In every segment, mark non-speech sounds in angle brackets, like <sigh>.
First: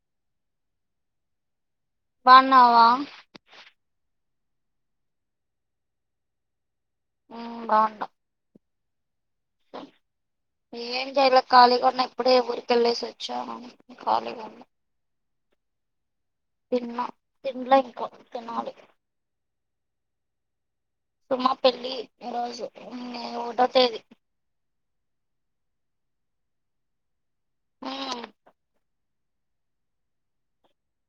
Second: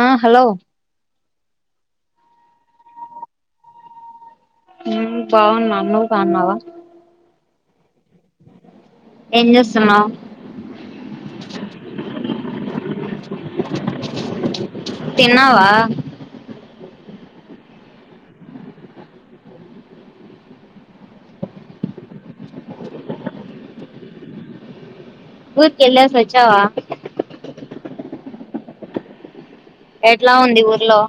ఆ హలో బన్నావా ఉమ్ బాగున్నా నువ్వు బన్నావా ఉమ్ బాగున్న ఏం చేస్తున్నావ్ ఏం జేయల ఖాళీగా ఉన్నా ఇప్పుడే ఊరికి ఎళ్ళేసొచ్ చాను ఖాళీగా ఉన్న తిన్నావా తిన్న తిన్లా ఇంకా తినాలి సుమ పెళ్లి ఈ రోజు మ్మ్ నే ఒకటో తేది ఊరికెళ్లేసి వచ్చావా ఉమ్ ఎట్లా ఉంది ఊర్లో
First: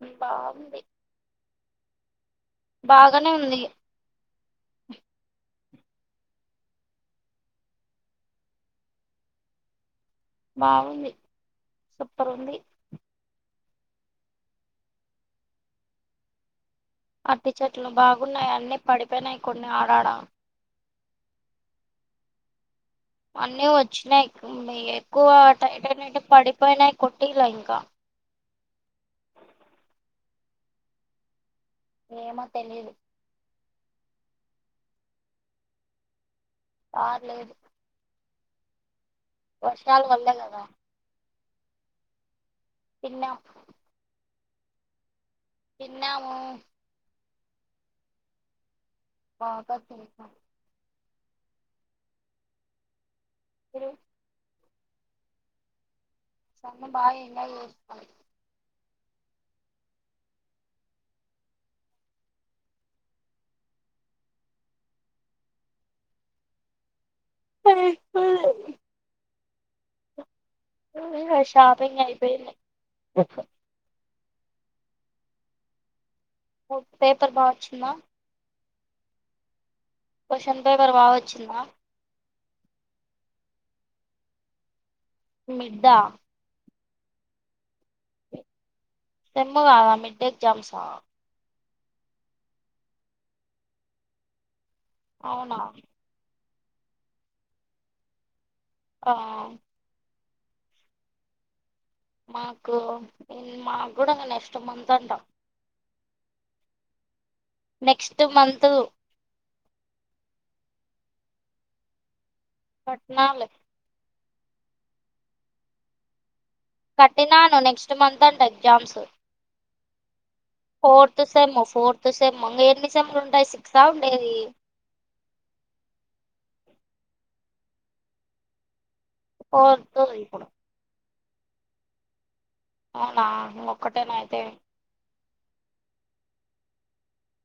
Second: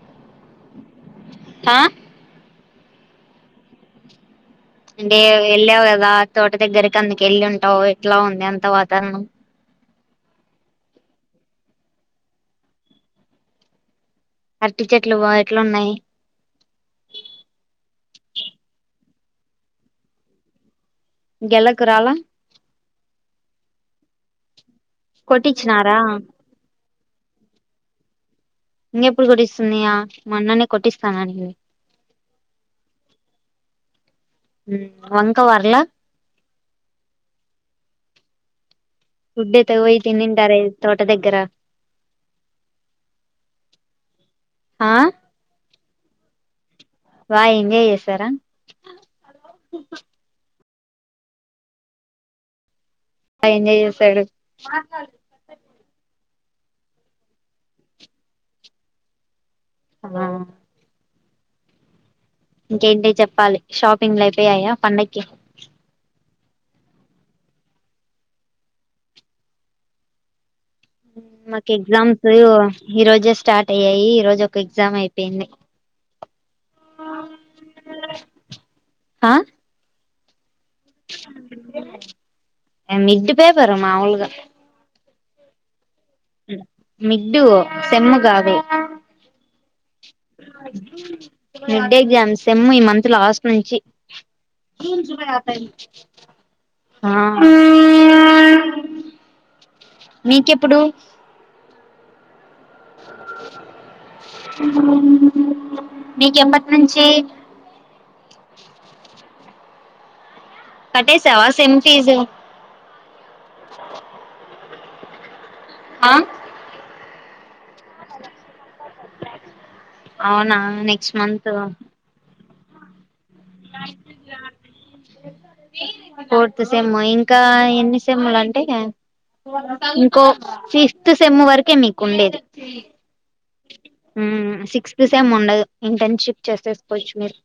మ్మ్ బాగుంది ఆ బాగనే ఉంది అంటే వెళ్ళావు కదా తోట దగ్గరికి అందుకెళ్ళింటావు ఎట్లా ఉంది అంత వాతావరణం బాగుంది సూపర్ ఉంది అరటి చెట్లు వా ఎట్లున్నాయి అట్టి చెట్లు బాగున్నాయి అన్నీ పడిపోయినాయి కొన్ని ఆడాడా గెలకు రాలా అన్నీ వచ్చినాయి ఎక్కువ టైట్ కొట్టించినారా అయినాక పడిపోయినాయి కొట్టిలే ఇంకా ఇంకెప్పుడు కొట్టిస్తుందియా మన్ననే కొట్టిస్తాను అంటివి ఏమో తెలీదు ఉమ్ వంక వర్లే ఆ లేదు గుడ్డే ఎత్తిపోయి వల్లే తినింటారే కదా తోట దగ్గర తిన్నాం ఆ తిన్నాము బా ఎంజాయ్ చేసారా బాగా తిన్నా ఎంజాయ్ ఇప్పుడు చేసాడు మాట్లాడు మా అమ్మ బా ఎంజాయ్ చేసింది ఉమ్ ఇంకేంటి చెప్పాలి షాపింగ్లు అయిపోయాయా పండకి ఆ <unintelligible> మాకు షాపింగ్ ఎగ్జామ్స్ అయిపోయింది ఈ రోజే స్టార్ట్ అయ్యాయి ఈ రోజు ఒక ఎగ్జామ్ అయిపోయింది ఓకే పేపర్ బావొచ్చిందా ఆ చెప్పాలి పేవర్ బావొచ్చిందా మిడ్ పేపరూ మాములుగా మిడ్ ఆ మిడ్డు సేమ్ కాదు సెము కాదా మిడ్ అ ఎగ్జామ్సా లొడ్డు మిడ్డే ఎగ్జామ్స్ సెము ఈ మంత్ లాస్ట్ నుంచి జూన్ జూలై ఆ అవునా టిమ్ ఆ ఆ నీకెప్పుడు మా మంత్ అంట మీకు ఎప్పటి నుంచి నెక్స్ట్ మంత్ కట్టేసావా సెమ్ ఫీజు కట్టినా లే <inaudible> ఆ కట్టినాను నెక్స్ట్ మంత్ అంట ఎగ్జామ్స్ అవునా next fourth sem fourth sem మంగ ఎన్ని సెమ్ లు ఫోర్ ర్త్ సేమ్ ఇంకా ఎన్ని సేమ్లు అంటే ఇగ ఫోర్త్ ఇంకో ఇప్పుడు ఫి ఫిఫ్త్ సెమ్ము వరకే మీకు ఉండేది అవునా ఇంకొక్కటేనా అయితే హ్మ్ సిక్స్త్ సెమ్ ఉండదు ఇంటర్న్షిప్ చేసేసుకోవచ్చు మీర్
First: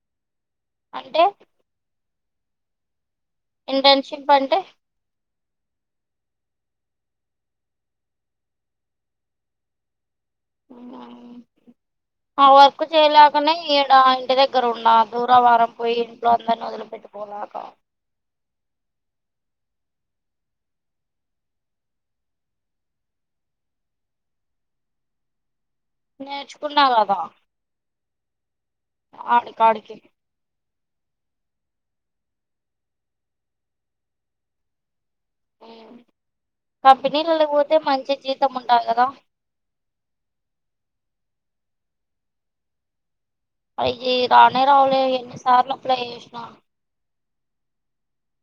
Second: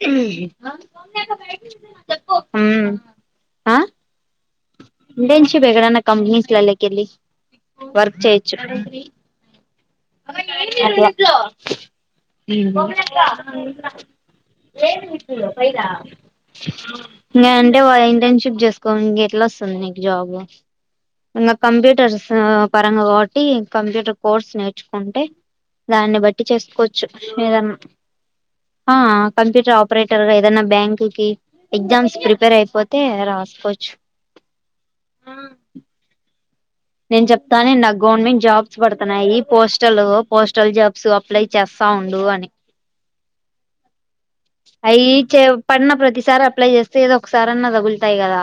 హమ్ అంటే హుమ్ ఇంటర్న్షిప్ అంటే ఇంటర్న్షిప్ ఎక్కడన్నా కంపెనీస్ లలకి వెళ్లి వర్క్ చేయొచ్చు అట్లా మ్మ్, ఆ వర్క్ చేయలేకనే హుమ్ ఇంక ఈడ ఇంటి దగ్గర ఉన్నా దూరవారం పోయి ఇంట్లో అందరిని వదిలిపెట్టుకోలేక అంటే వాళ్ళ ఇంటర్న్షిప్ చేసుకో ఎట్లాొస్తుంది నీకు జాబ్ ఇంకా కంప్యూటర్స్ పరంగా కాబట్టి కంప్యూటర్ కోర్స్ నేర్చుకుంటే దాన్ని బట్టి నేర్చుకున్నా చేసుకోవచ్చు కదా ఏదన్ ఆ కంప్యూటర్ ఆడికాడికి ఆపరేటర్ గా ఏదన్నా బ్యాంక్ ఇ కి ఎగ్జామ్స్ ప్రిపేర్ అయిపోతే రాసుకోవచ్చు నే నేను చెప్తానే ఉన్న న గవర్నమెంట్ జాబ్స్ ఉంటది కదా పడుతున్నాయి పోస్టల్ పోస్టల్ జాబ్స్ అప్లై చేస్తా ఉండు అని అయి రానే రావులే అయి చే ఎన్నిసార్లు పడిన అప్లై ప్రతిసారి చేసినా అప్లై చేస్తే ఏదో ఒకసారన్నా తగులుతాయి కదా